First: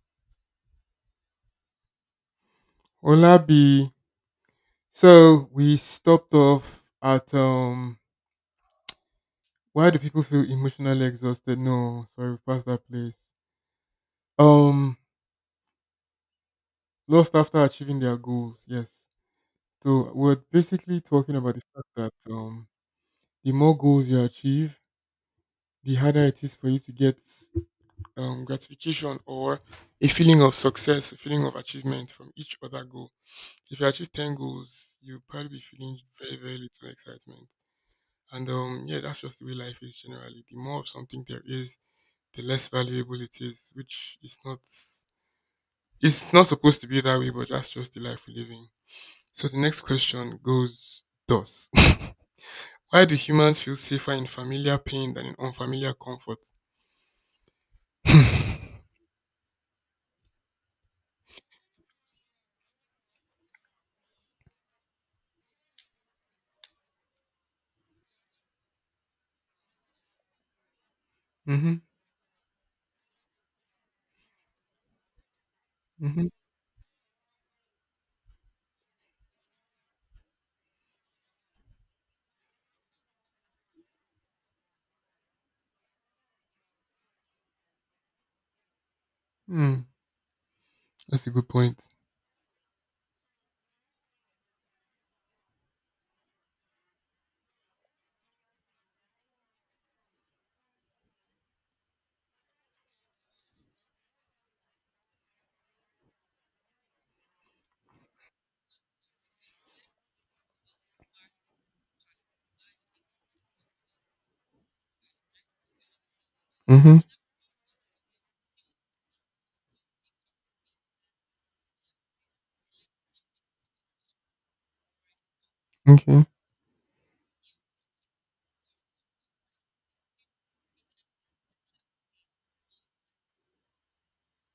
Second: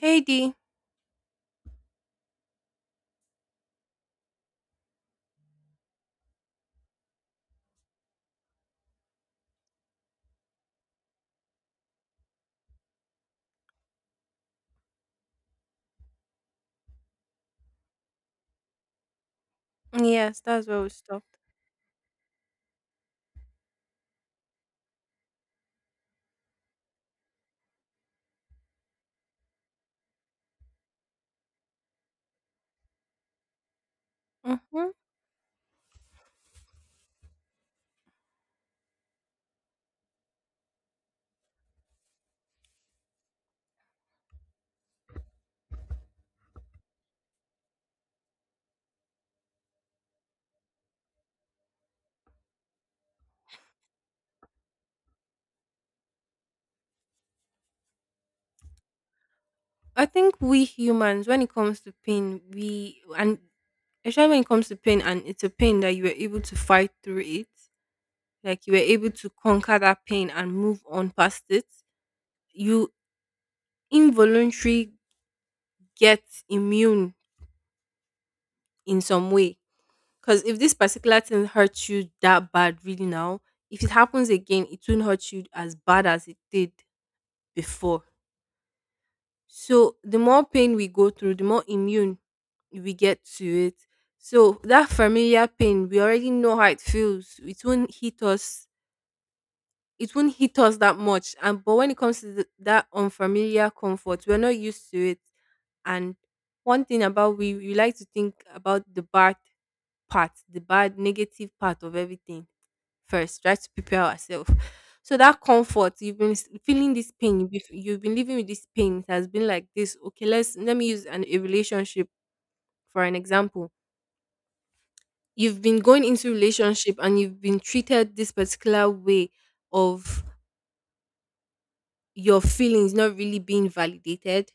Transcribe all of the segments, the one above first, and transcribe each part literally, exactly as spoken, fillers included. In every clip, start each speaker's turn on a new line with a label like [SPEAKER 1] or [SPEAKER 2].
[SPEAKER 1] Heidi.
[SPEAKER 2] Olabi, so we stopped off at um why do people feel emotionally exhausted? No, sorry, we passed that place. Um Lost after achieving their goals, yes. So we're
[SPEAKER 1] Yes, that's where we
[SPEAKER 2] basically talking
[SPEAKER 1] stopped.
[SPEAKER 2] about the fact that um the more goals you achieve, the harder it is for you to get um gratification or a feeling of success, a feeling of achievement from each other goal. If you achieve ten
[SPEAKER 1] hmm
[SPEAKER 2] goals, you'll probably be feeling very, very little excitement. And um, yeah, that's just the way life is generally. The more of something there is, the less valuable it is, which is not it's not supposed to be that way, but that's just the life we live in. So the next question goes thus. Why do humans feel safer in familiar pain than in unfamiliar comfort?
[SPEAKER 1] I think we humans, when it comes to pain, we and especially when it comes to pain, and it's a pain that you were able to fight through it, like you were able to conquer that pain and move on past it.
[SPEAKER 2] Mm-hmm.
[SPEAKER 1] You involuntarily get
[SPEAKER 2] Mm-hmm.
[SPEAKER 1] immune in some way, because if this particular thing hurts you that bad, really now, if it happens again, it won't hurt you as bad as it did before.
[SPEAKER 2] Mm.
[SPEAKER 1] So the more pain we go
[SPEAKER 2] That's a
[SPEAKER 1] through, the
[SPEAKER 2] good
[SPEAKER 1] more
[SPEAKER 2] point.
[SPEAKER 1] immune we get to it. So that familiar pain, we already know how it feels. It won't hit us. It won't hit us that much. And but when it comes to th- that unfamiliar comfort, we're not used to it. And one thing about we we like to think about the bad part, the bad negative part of everything first, try to prepare ourselves. So that comfort, you've been s- feeling
[SPEAKER 2] Mm-hmm.
[SPEAKER 1] this pain, you've been f- you've been living with this pain. It has been like this. Okay, let's let me use an, a relationship for an example. You've been going
[SPEAKER 2] Okay.
[SPEAKER 1] into relationship and you've been treated this particular way of your feelings not really being validated.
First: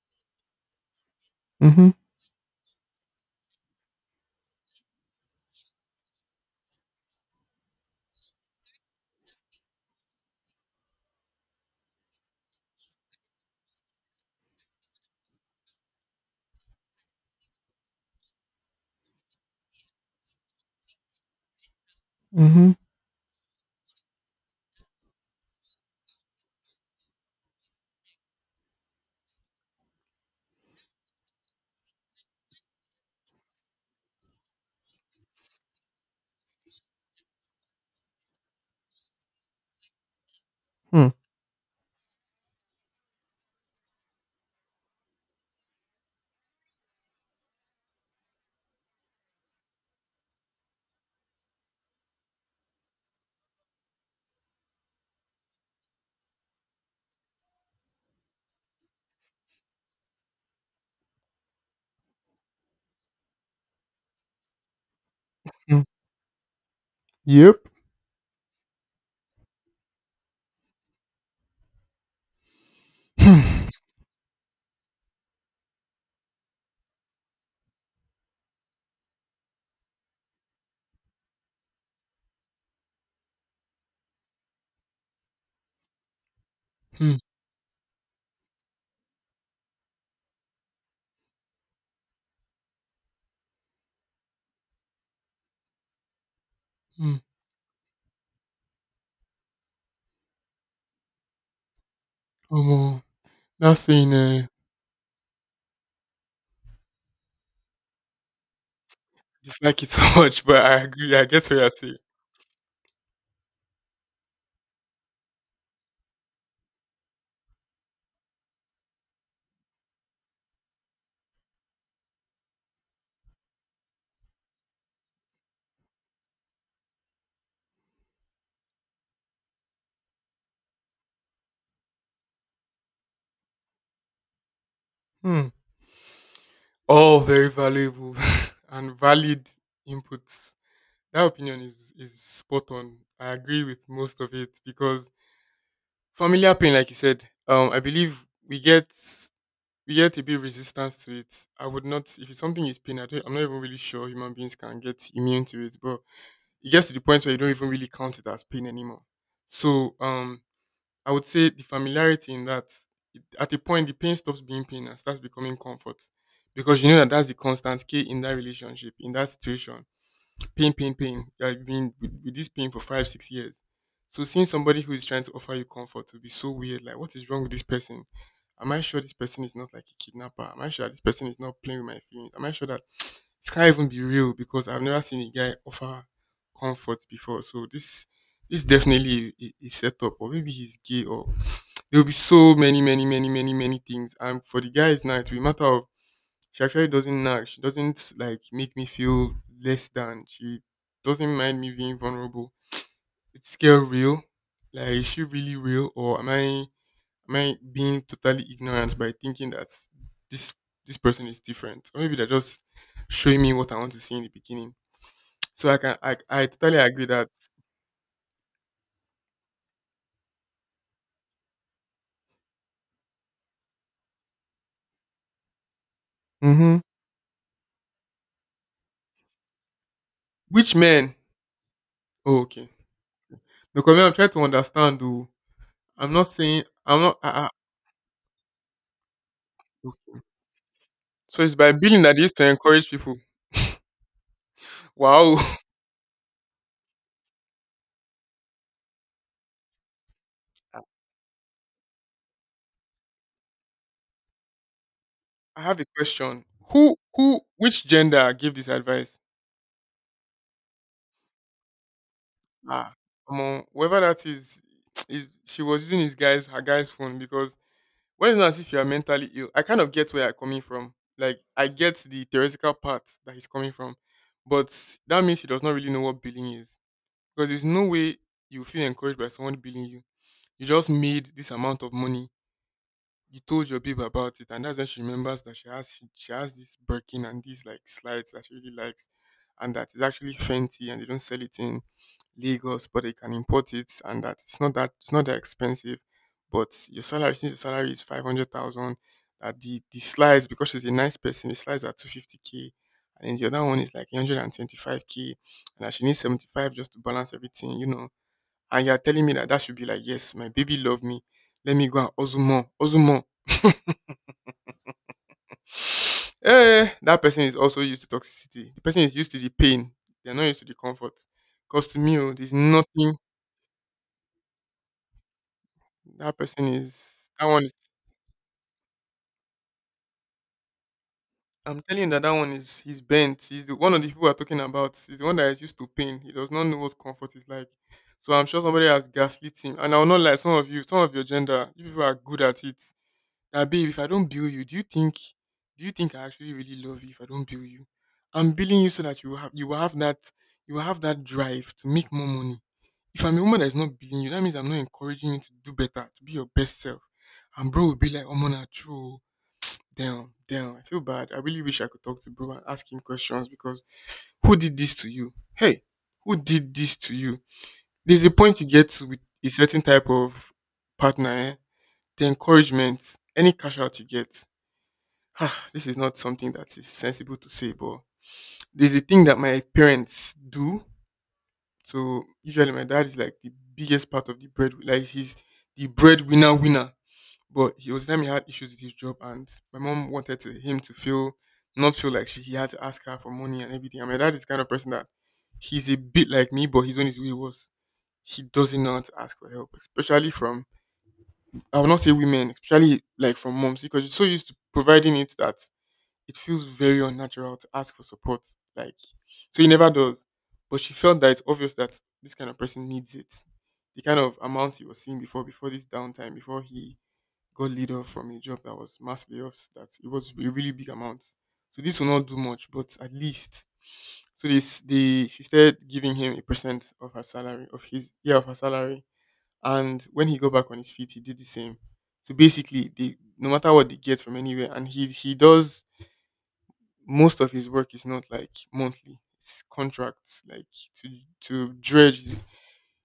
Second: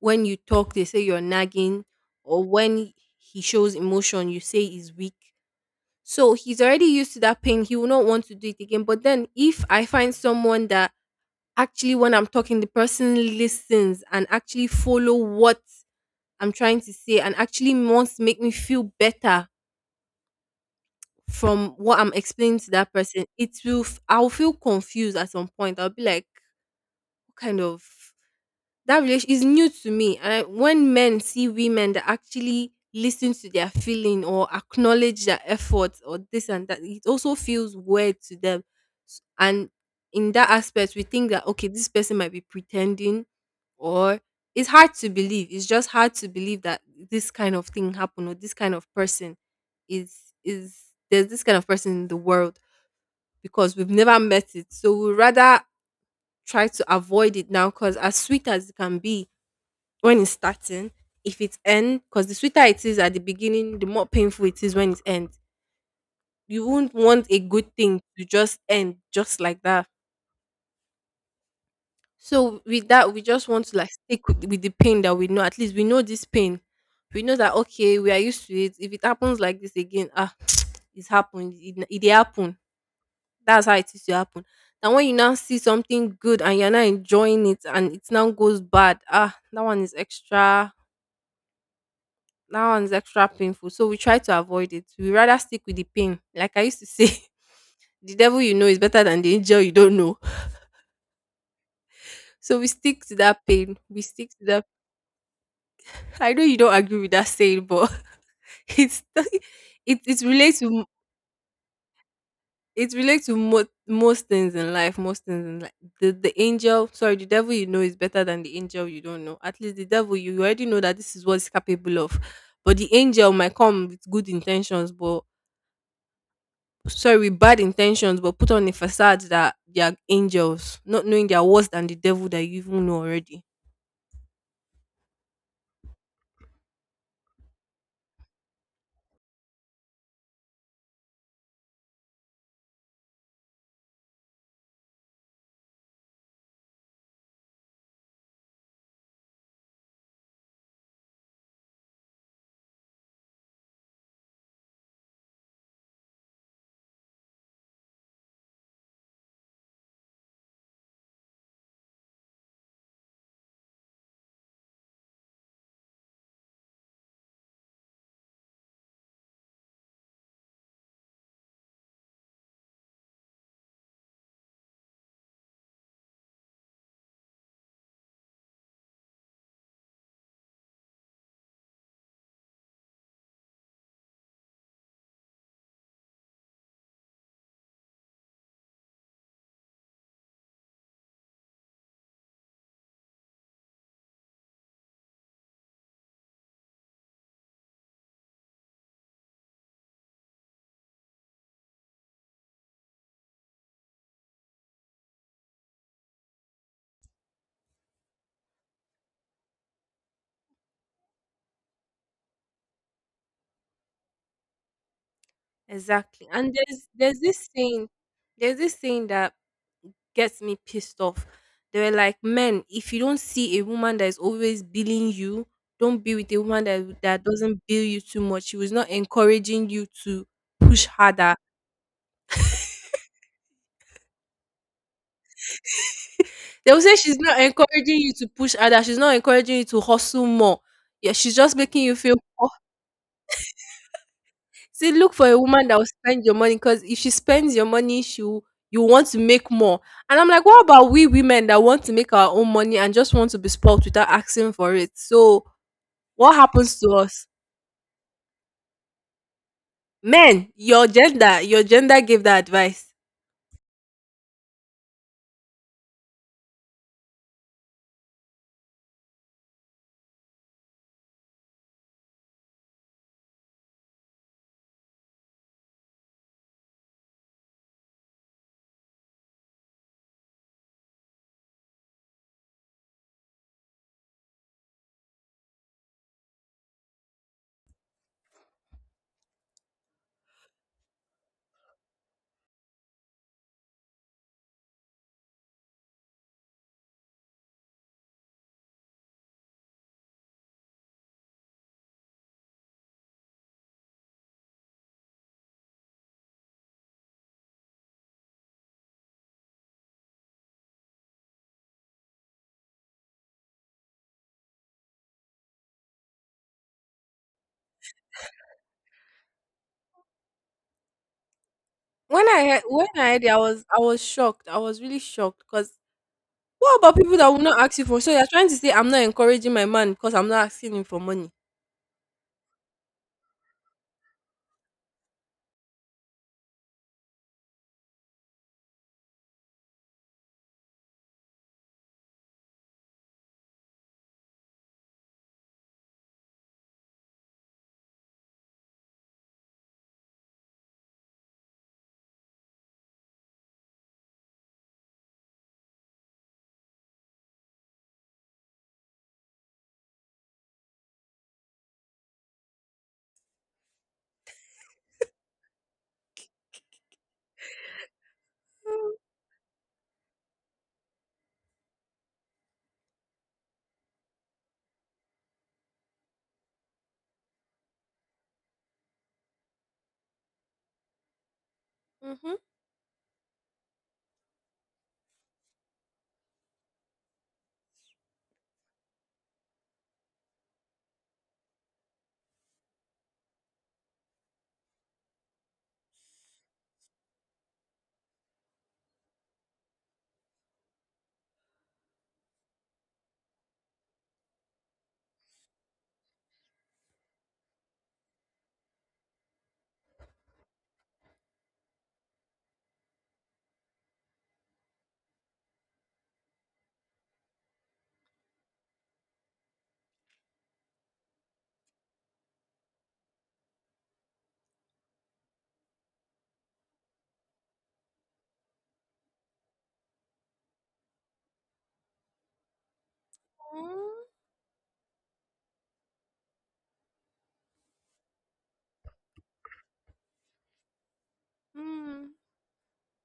[SPEAKER 1] When you talk, they say you're nagging,
[SPEAKER 2] Mm-hmm.
[SPEAKER 1] or when he shows emotion, you say he's weak. So he's already used to that pain. He will not want to do it again. But then if I find someone that actually, when I'm talking, the person listens and actually follow what I'm trying to say and actually wants to make me feel better from what I'm explaining to
[SPEAKER 2] Mm-hmm.
[SPEAKER 1] that person. It will f- I'll feel confused at some point. I'll be like, what kind of, that relation is new to me. And when men see women that actually listen to their feeling or acknowledge their efforts or this and that, it also feels weird to them. S- And in that aspect, we
[SPEAKER 2] Hmm.
[SPEAKER 1] think that okay, this person might be pretending, or it's hard to believe. It's just hard to believe that this kind of thing happened or this kind of person is is there's this kind of person in the world because we've never met it. So we rather try to avoid it now because as sweet as it can be, when it's starting, if it's end, because the sweeter it is at the beginning, the more painful it is when it ends.
[SPEAKER 2] Hmm.
[SPEAKER 1] You won't want a
[SPEAKER 2] Yep.
[SPEAKER 1] good thing to just end just like that. So with that, we just want
[SPEAKER 2] Hmm.
[SPEAKER 1] to like stick with, with the pain that we know. At least we know this pain. We know that okay, we are used to it. If it happens like this again, ah, it's happened. It it dey happen. That's how it is to happen. And when you now see something good and you're not
[SPEAKER 2] Hmm.
[SPEAKER 1] enjoying it and it now goes bad, ah, that one is extra that one's extra painful. So we try to avoid it. We rather stick with the pain. Like I used to say,
[SPEAKER 2] Hmm.
[SPEAKER 1] the devil you know is better than the angel you don't know. So we
[SPEAKER 2] Oh,
[SPEAKER 1] stick to that
[SPEAKER 2] not
[SPEAKER 1] pain. We
[SPEAKER 2] saying
[SPEAKER 1] stick to
[SPEAKER 2] uh,
[SPEAKER 1] that. I know you don't agree with that saying, but it's
[SPEAKER 2] dislike it
[SPEAKER 1] it
[SPEAKER 2] so
[SPEAKER 1] it
[SPEAKER 2] much,
[SPEAKER 1] relates
[SPEAKER 2] but I
[SPEAKER 1] to,
[SPEAKER 2] agree. I get what you're saying.
[SPEAKER 1] it relates to mo- most things in life. Most things in life. The the angel, sorry, the devil you know is better than the angel you don't know. At least the devil, you already know that this is what it's capable of. But the angel might come with good intentions, but sorry, bad intentions, but put on a facade that they are angels, not knowing they are worse than the devil that you even know already.
[SPEAKER 2] Hmm. All very valuable and valid inputs. That opinion is is spot on. I agree with most of it because familiar pain, like you said, um, I believe we get we get a bit resistance to it. I would not if it's something is pain. I don't, I'm not even really sure human beings can get immune to it, but it gets to the point where you don't even really count it as pain anymore. So um, I would say the familiarity in that it- at a point the pain stops being pain and starts becoming comfort, because you know that that's the constant key in that relationship, in that situation. Pain, pain, pain, you have been with, with this pain for five six years, so seeing somebody who is trying to offer you comfort would be so weird. Like, what is wrong with this person? Am I sure this person is not like a kidnapper? Am I sure this person is not playing with my feelings? Am I sure that it can't even be real, because I've never seen a guy offer comfort before? So this this definitely a, a a setup, or maybe he's gay, or there will be so many, many, many, many, many things. And for the guys now, it will be a matter of, she actually doesn't nag. She doesn't like make me feel less than. She doesn't mind me being vulnerable. It's scale real. Like, is she really real, or am I am I being totally ignorant by thinking that this this person is different? Or maybe they're just showing me what I want to see in the beginning. So I can I
[SPEAKER 1] Exactly.
[SPEAKER 2] I
[SPEAKER 1] And
[SPEAKER 2] totally
[SPEAKER 1] there's
[SPEAKER 2] agree
[SPEAKER 1] there's
[SPEAKER 2] that.
[SPEAKER 1] this saying, there's this saying that gets me pissed off. They were like, men, if you don't see a woman that is always billing you, don't be with a woman
[SPEAKER 2] Hmm,
[SPEAKER 1] that that doesn't bill you too much. She was not encouraging you to
[SPEAKER 2] which
[SPEAKER 1] push
[SPEAKER 2] men?
[SPEAKER 1] harder.
[SPEAKER 2] Oh, okay. Because I'm trying to understand though. I'm not saying
[SPEAKER 1] They will say
[SPEAKER 2] I'm
[SPEAKER 1] she's
[SPEAKER 2] not.
[SPEAKER 1] not
[SPEAKER 2] I,
[SPEAKER 1] encouraging you to push harder. She's not encouraging you to hustle more. Yeah, she's
[SPEAKER 2] So it's
[SPEAKER 1] just
[SPEAKER 2] by
[SPEAKER 1] making you
[SPEAKER 2] billing that
[SPEAKER 1] feel,
[SPEAKER 2] they used to encourage people.
[SPEAKER 1] see, look for
[SPEAKER 2] Wow.
[SPEAKER 1] a woman that will spend your money because if she spends your money, she will, you want to make more. And I'm like, what
[SPEAKER 2] I
[SPEAKER 1] about we women that want to make our own money and just want to be spoiled without asking for it? So
[SPEAKER 2] I have a
[SPEAKER 1] what
[SPEAKER 2] question.
[SPEAKER 1] happens to
[SPEAKER 2] Who
[SPEAKER 1] us?
[SPEAKER 2] who which gender gave this advice?
[SPEAKER 1] Men, your gender, your gender gave that
[SPEAKER 2] Ah,
[SPEAKER 1] advice.
[SPEAKER 2] come on. Whoever that is, is she was using his guy's her guy's phone, because when it's not as if you are mentally ill. I kind of get where you're coming from. Like, I get the theoretical part that he's coming from. But that means he does not really know what billing is. Because there's no way you feel encouraged by someone billing you. You just made this amount of money, you told your babe about it, and that's when she remembers that she has she, she has this Birkin and these like slides that she really likes, and that is actually Fenty, and they don't sell it in Lagos, but they can import it, and that it's not that it's not that expensive, but your salary, since your salary is five hundred thousand, that the the slides, because she's a nice person, the slides are two fifty k, and then the other one is like one hundred and twenty five k, and that she needs seventy five just to balance everything, you know. And you're telling me that that should be like, yes, my baby love me. Let me go and hustle more, hustle more. Eh, that person is also used to toxicity. The person is used to the pain. They're not used to the comfort. Cause to me,
[SPEAKER 1] When
[SPEAKER 2] oh,
[SPEAKER 1] I
[SPEAKER 2] there's
[SPEAKER 1] heard, when I
[SPEAKER 2] nothing.
[SPEAKER 1] heard it, I was I was shocked. I was really shocked because
[SPEAKER 2] That person
[SPEAKER 1] what about people that
[SPEAKER 2] is.
[SPEAKER 1] will
[SPEAKER 2] That
[SPEAKER 1] not
[SPEAKER 2] one is.
[SPEAKER 1] ask you for? So you're trying to say I'm not encouraging my man because I'm not asking him for money.
[SPEAKER 2] I'm telling you that that one is. He's bent. He's the one of the people we're talking about. He's the one that is used to pain. He does not know what comfort is like. So I'm sure somebody has gaslit him. And I will not lie, some of you, some of your gender, you people are good at it. That babe, if I don't bill you, do you think do you think I actually really love you if I don't bill you? I'm billing you so that you will have you will have that you will have that drive to make more money. If I'm a woman that's not billing you, that means I'm not encouraging you to do better, to be your best self. And bro will be like, oh man, true. Oh. Damn, damn. I feel bad. I really wish I could talk to bro and ask him questions, because who did this to you? Hey, who did this to you? There's a point you get to with a certain type of partner, eh? The encouragement, any cash out you get, ah, this is not something that is sensible to say, but there's a thing that my parents do. So
[SPEAKER 1] Mm-hmm.
[SPEAKER 2] usually my dad is like the biggest part of the bread, like he's the breadwinner winner. But he was time he had issues with his job, and my mom wanted to, him to feel, not feel like she he had to ask her for money and everything. And my dad is the kind of person that he's a bit like me, but he's on his way worse. He doesn't know how to ask for help, especially from, I will not say women, especially like from moms, because she's so used to providing it that it feels very unnatural to ask for support. Like, so he never does. But she felt that it's obvious that this kind of person needs it. The kind of amounts he was seeing before, before this downtime, before he got laid off from a job that was mass layoffs, that it was a really big amount. So this will not do much, but at least. So this, they, she started giving him a percent of her salary, of his, yeah, of her salary. And when he got back on his feet, he did the same. So basically, they, no matter what they get from anywhere, and he, he does, most of his work is not like monthly. It's contracts like to to
[SPEAKER 1] Mm,
[SPEAKER 2] dredge is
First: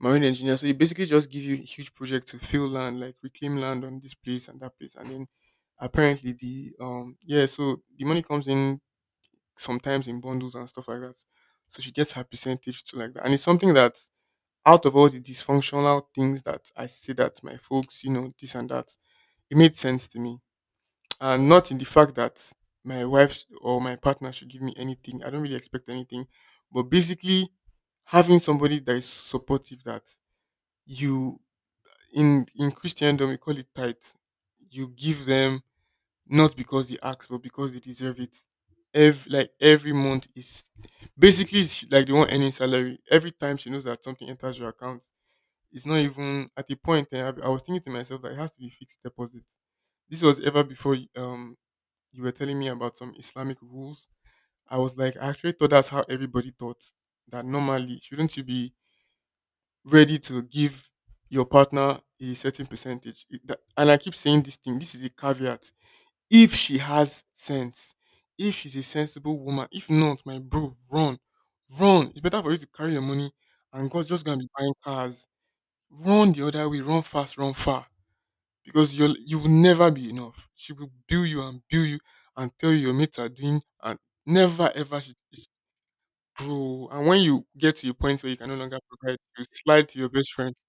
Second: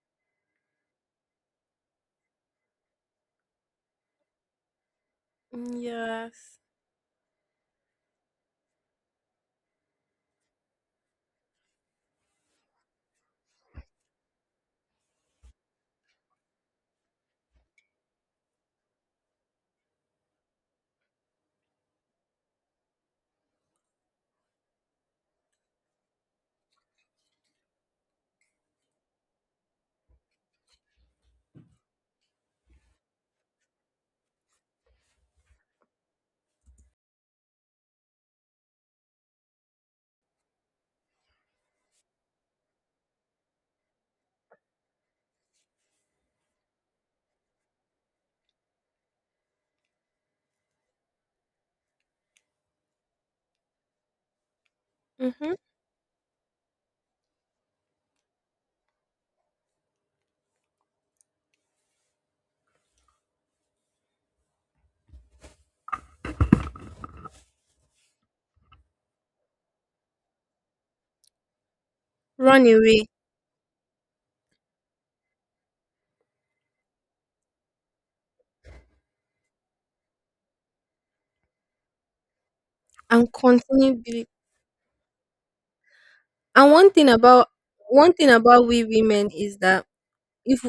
[SPEAKER 2] marine engineer. So he basically just give you a huge project to fill land, like reclaim land on this place and that place. And then
[SPEAKER 1] mm,
[SPEAKER 2] apparently
[SPEAKER 1] yes.
[SPEAKER 2] the um yeah, so the money comes in sometimes in bundles and stuff like that. So she gets her percentage too like that. And it's something that out of all the dysfunctional things that I say that my folks, you know, this and that, it made sense to me, and not in the fact that my wife sh- or my partner should give me anything. I don't really expect anything, but basically having somebody that is supportive, that you, in in Christendom we call it tithe. You give them not because they ask, but because they deserve it. Every, like, every month is basically, it's like the one earning salary. Every time she knows that something enters your account, it's not even at a point. Eh, I I was thinking to myself that it has to be fixed deposit. This was ever before um you were telling me about some Islamic rules. I was like, I
[SPEAKER 1] Mm-hmm.
[SPEAKER 2] actually thought that's how everybody thought, that normally shouldn't you be ready to give your partner a certain percentage? It- that- and I keep saying this thing. This is a caveat. If she has sense, if she's a sensible woman, if not, my bro, run, run. It's better for you to
[SPEAKER 1] Run
[SPEAKER 2] carry your
[SPEAKER 1] away
[SPEAKER 2] money and God's just gonna be buying cars. Run the other way. Run fast. Run far, because you'll you will never be enough. She will build you and build you and tell you your mates are
[SPEAKER 1] and
[SPEAKER 2] doing
[SPEAKER 1] continue
[SPEAKER 2] and
[SPEAKER 1] believe.
[SPEAKER 2] never ever should it's,
[SPEAKER 1] And
[SPEAKER 2] bro.
[SPEAKER 1] one
[SPEAKER 2] And
[SPEAKER 1] thing
[SPEAKER 2] when you
[SPEAKER 1] about
[SPEAKER 2] get to a
[SPEAKER 1] one
[SPEAKER 2] point
[SPEAKER 1] thing
[SPEAKER 2] where you can no
[SPEAKER 1] about
[SPEAKER 2] longer
[SPEAKER 1] we
[SPEAKER 2] provide,
[SPEAKER 1] women
[SPEAKER 2] you
[SPEAKER 1] is that
[SPEAKER 2] slide to your best friend.
[SPEAKER 1] if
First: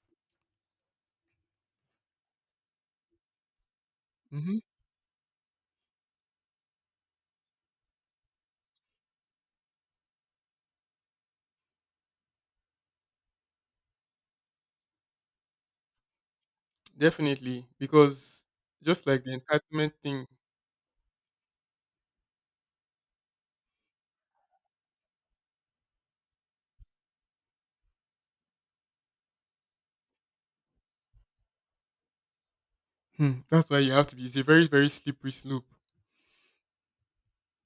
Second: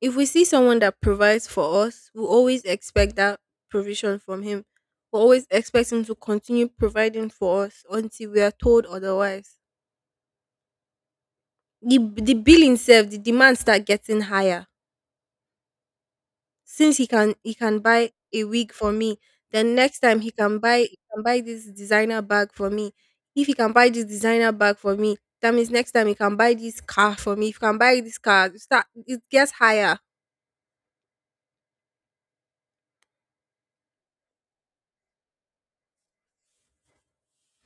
[SPEAKER 1] if we see someone that provides for us, we always expect that provision from
[SPEAKER 2] Hmm.
[SPEAKER 1] him. We always expect him to continue providing for us until we are told otherwise. The the bill itself, the demand start getting higher. Since he can he
[SPEAKER 2] Definitely,
[SPEAKER 1] can buy
[SPEAKER 2] because
[SPEAKER 1] a wig for
[SPEAKER 2] just
[SPEAKER 1] me,
[SPEAKER 2] like the
[SPEAKER 1] then
[SPEAKER 2] entitlement
[SPEAKER 1] next time
[SPEAKER 2] thing,
[SPEAKER 1] he can buy he can buy this designer bag for me. If he can buy this designer bag for me, that means next time he can buy this car for me. If he can buy this car, it start, it gets higher.
[SPEAKER 2] hmm, that's why you have to be. It's a very, very slippery slope.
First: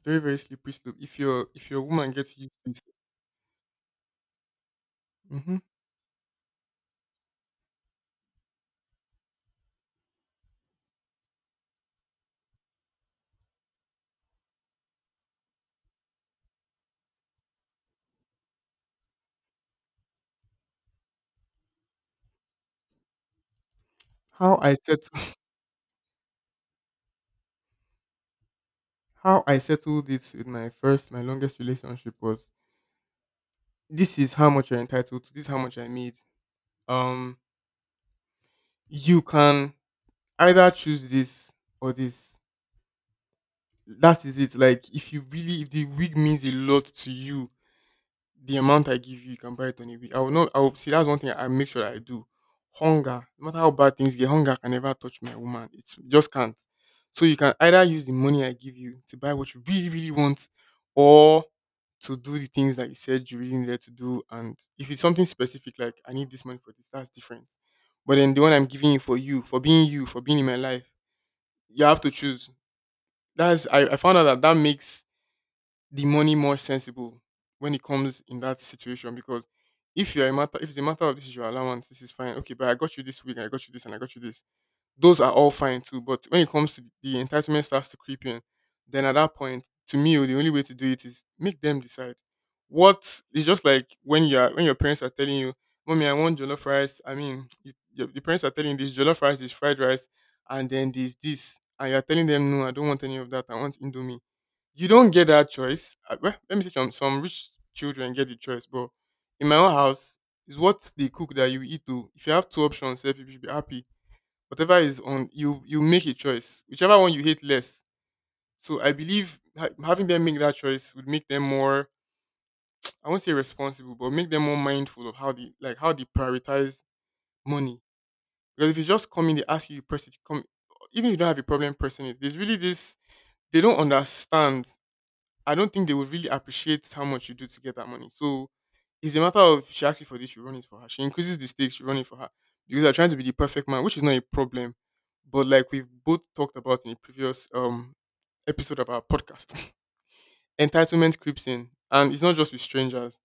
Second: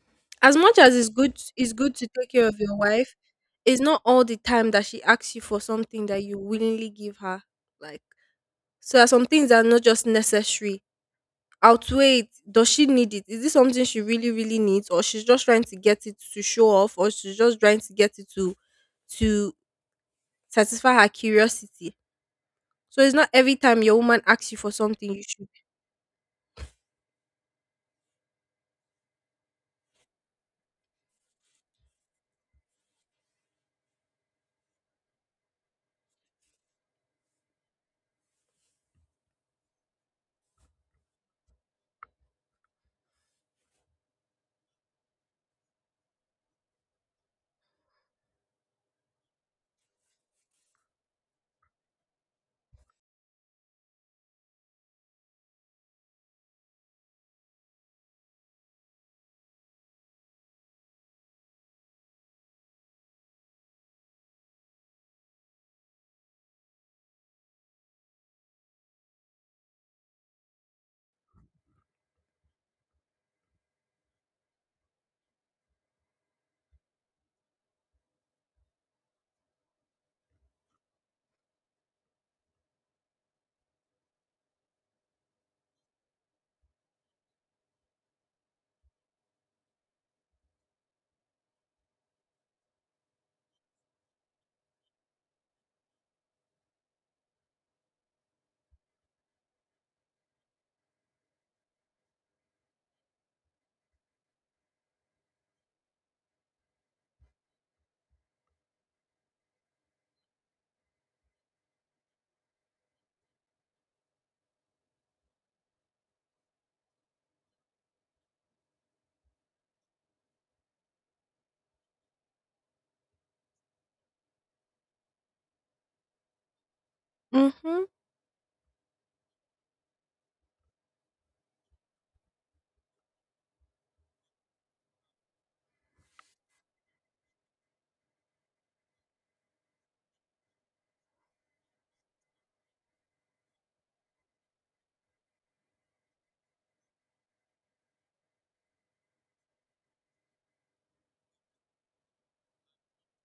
[SPEAKER 2] Very, very
[SPEAKER 1] As
[SPEAKER 2] slippery
[SPEAKER 1] much
[SPEAKER 2] slope.
[SPEAKER 1] as it's
[SPEAKER 2] If
[SPEAKER 1] good
[SPEAKER 2] your if
[SPEAKER 1] it's
[SPEAKER 2] your
[SPEAKER 1] good to
[SPEAKER 2] woman
[SPEAKER 1] take
[SPEAKER 2] gets
[SPEAKER 1] care
[SPEAKER 2] used
[SPEAKER 1] of
[SPEAKER 2] to
[SPEAKER 1] your
[SPEAKER 2] it.
[SPEAKER 1] wife, it's not all the time that she asks you
[SPEAKER 2] Hmm.
[SPEAKER 1] for something that you willingly give her. Like, so there are some things that are not just necessary. Outweigh it. Does she need it? Is this something she really, really needs? Or she's just trying to get it to show off or she's just trying to get it to to satisfy her curiosity. So it's not every time your woman asks
[SPEAKER 2] How
[SPEAKER 1] you for
[SPEAKER 2] I settled
[SPEAKER 1] something you should.
[SPEAKER 2] how I settled it with my first my longest relationship was, this is how much you're entitled to. This is how much I made. um you can either choose this or this. That is it. Like, if you really, if the wig means a lot to you, the amount I give you, you can buy it on a week. I will not. I will see. That's one thing I make sure that I do. Hunger, no matter how bad things get, hunger can never touch my woman. It's it just can't. So you can either use the money I give you to buy what you really, really want, or to do the things that you said you really needed to do. And if it's something specific, like I need this money for this, that's different. But then the one I'm giving you, for you, for being you, for being in my life, you have to choose. That's I, I found out that that makes the money more sensible when it comes in that situation, because if you're a matter if it's a matter of this is your allowance, this is fine. Okay, but I got you this week and I got you this and I got you this. Those are all fine too. But when it comes to the entitlement starts to creep in, then at that point, to me, oh, the only way to do it is make them decide. What? It's just like when you're when your parents are telling you, Mommy, I want jollof rice. I mean, you, your, your parents are telling you this jollof rice is fried rice and then this this, and you're telling them, no, I don't want any of that. I want indomie. You don't get that choice. Uh, Well, let me say some some rich children get the choice, but in my own house, it's what they cook that you eat. To, if you have two options, sef, you should be happy. Whatever is on you, you make a choice. Whichever one you hate less. So I believe ha- having them make that choice would make them more. I won't say responsible, but make them more mindful of how they like how they prioritize money.
[SPEAKER 1] Mm-hmm.
[SPEAKER 2] Because if you just come in, they ask you, you press it. Come, even if you don't have a problem pressing it. There's really this. They don't understand. I don't think they would really appreciate how much you do to get that money. So it's a matter of, if she asks you for this, you run it for her. She increases the stakes, you run it for her. Because they're trying to be the perfect man, which is not a problem. But like we've both talked about in a previous um episode of our podcast, entitlement creeps in. And it's not just with strangers.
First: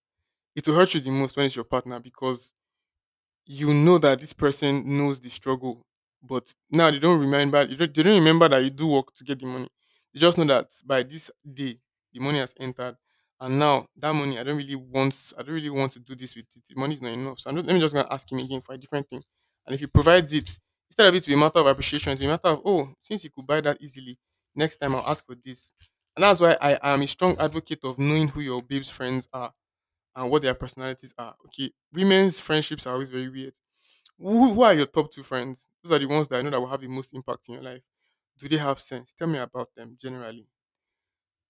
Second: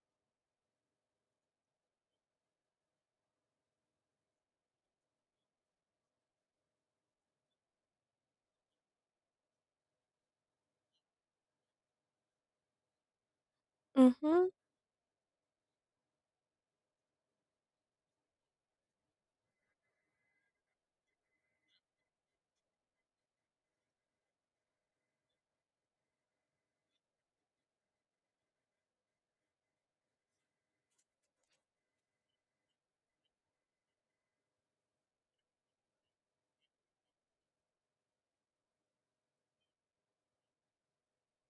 [SPEAKER 2] It will hurt you the most when it's your partner, because you know that this person knows the struggle, but now they don't remember. They don't they don't remember that you do work to get the money. They just know that by this day the money has entered, and now that money, I
[SPEAKER 1] Mm-hmm.
[SPEAKER 2] don't really want. I don't really want to do this with it. The money is not enough. So I'm just, let me just gonna ask him again for a different thing. And if he provides it, instead of it to be a matter of appreciation, it's a matter of, oh, since you could buy that easily, next time I'll ask for this. And that's why I am a strong advocate of knowing who your babe's friends are and what their personalities are. Okay, women's friendships are always very weird. Who, who are your top two friends? Those are the ones that I know that will have the most impact in your life. Do they have sense? Tell me about them generally.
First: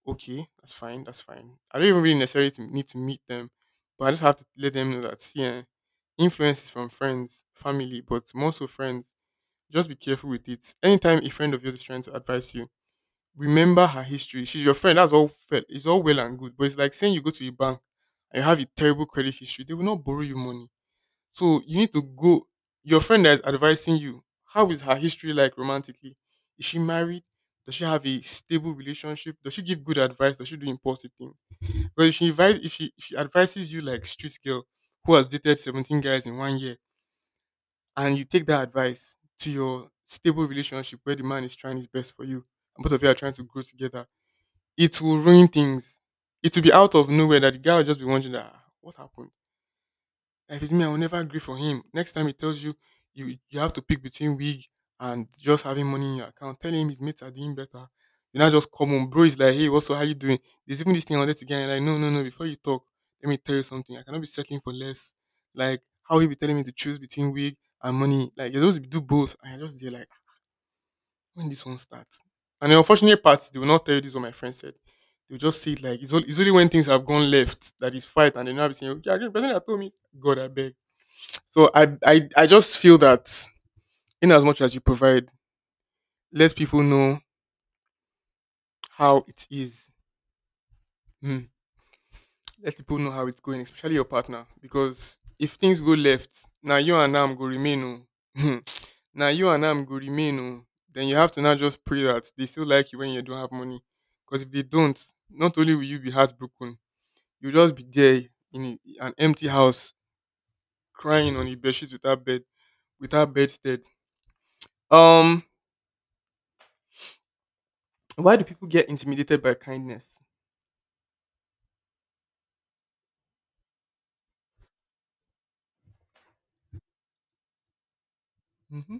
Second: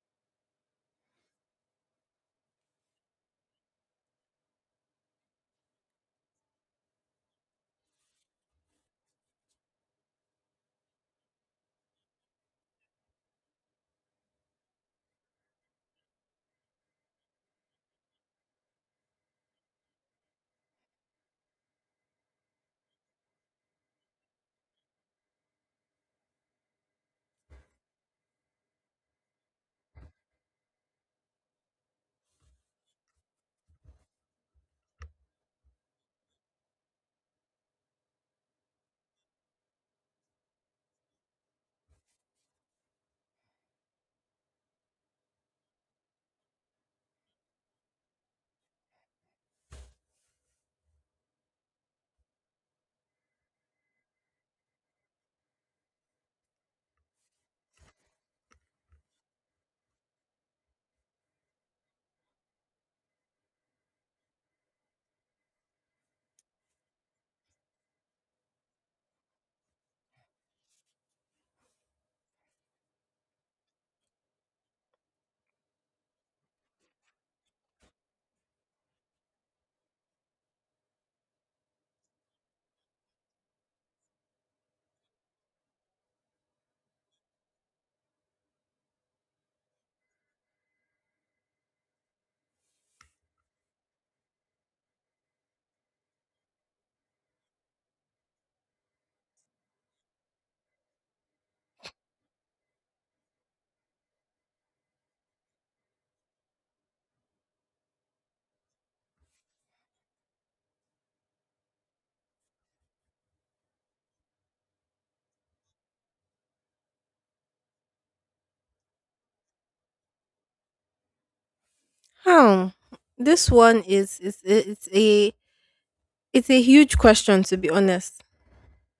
[SPEAKER 2] Okay, that's fine. That's fine. I don't even really necessarily to- need to meet them, but I just have to let them know that, yeah, influences from friends, family, but more so friends. Just be careful with it. Anytime a friend of yours is trying to advise you, remember her history. She's your friend. That's all. Fair. It's all well and good, but it's like saying you go to a bank and you have a terrible credit history. They will not borrow you money, so you need to go. Your friend that is advising you, how is her history like romantically? Is she married? Does she have a stable relationship? Does she give good advice? Does she do impulsive things? Because if she advise, if she if she advises you like street girl who has dated seventeen guys in one year, and you take that advice to your stable relationship where the man is trying his best for you, and both of you are trying to grow together, it will ruin things. It will be out of nowhere that the guy will just be wondering, ah, what happened? If it's me, I will never agree for him. Next time he tells you you you have to pick between wig and just having money in your account, tell him his mates are doing better. You now just come on, bro. It's like, hey, what's up? How you doing? There's even this thing I wanted to get. And you're like, no, no, no. Before you talk, let me tell you something. I cannot be settling for less. Like, how he be telling me to choose between wig and money? Like, you're supposed to do both. And I just there like, "Ah, when this one starts." And the unfortunate part, they will not tell you this. Is what my friend said, they'll just see it like it's all. It's only when things have gone left that is fight, and they now be saying, okay, I agree. The person that told me, God, I beg. So I I I just feel that, in as much as you provide, let people know how it is. Mm. Let people know how it's going, especially your partner, because if things go left, now you and I'm go remain. Oh. Hmm. Now you and I'm go remain. Oh. Then you have to now just pray that they still like you when you don't have money, because if they don't, not only will you be heartbroken, you'll just be there in a- an empty house crying on a bedsheet without bed, without bedstead. Um, why do people get intimidated by kindness?
[SPEAKER 1] How? This one is is it's a, it's a huge question to be honest.
[SPEAKER 2] Mhm.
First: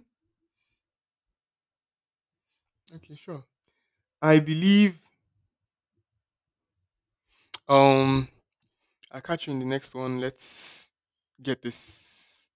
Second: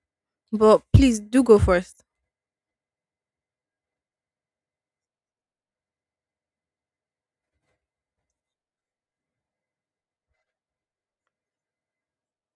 [SPEAKER 1] But please do go first.
[SPEAKER 2] Okay, sure. I believe um I'll catch you in the next one. Let's get this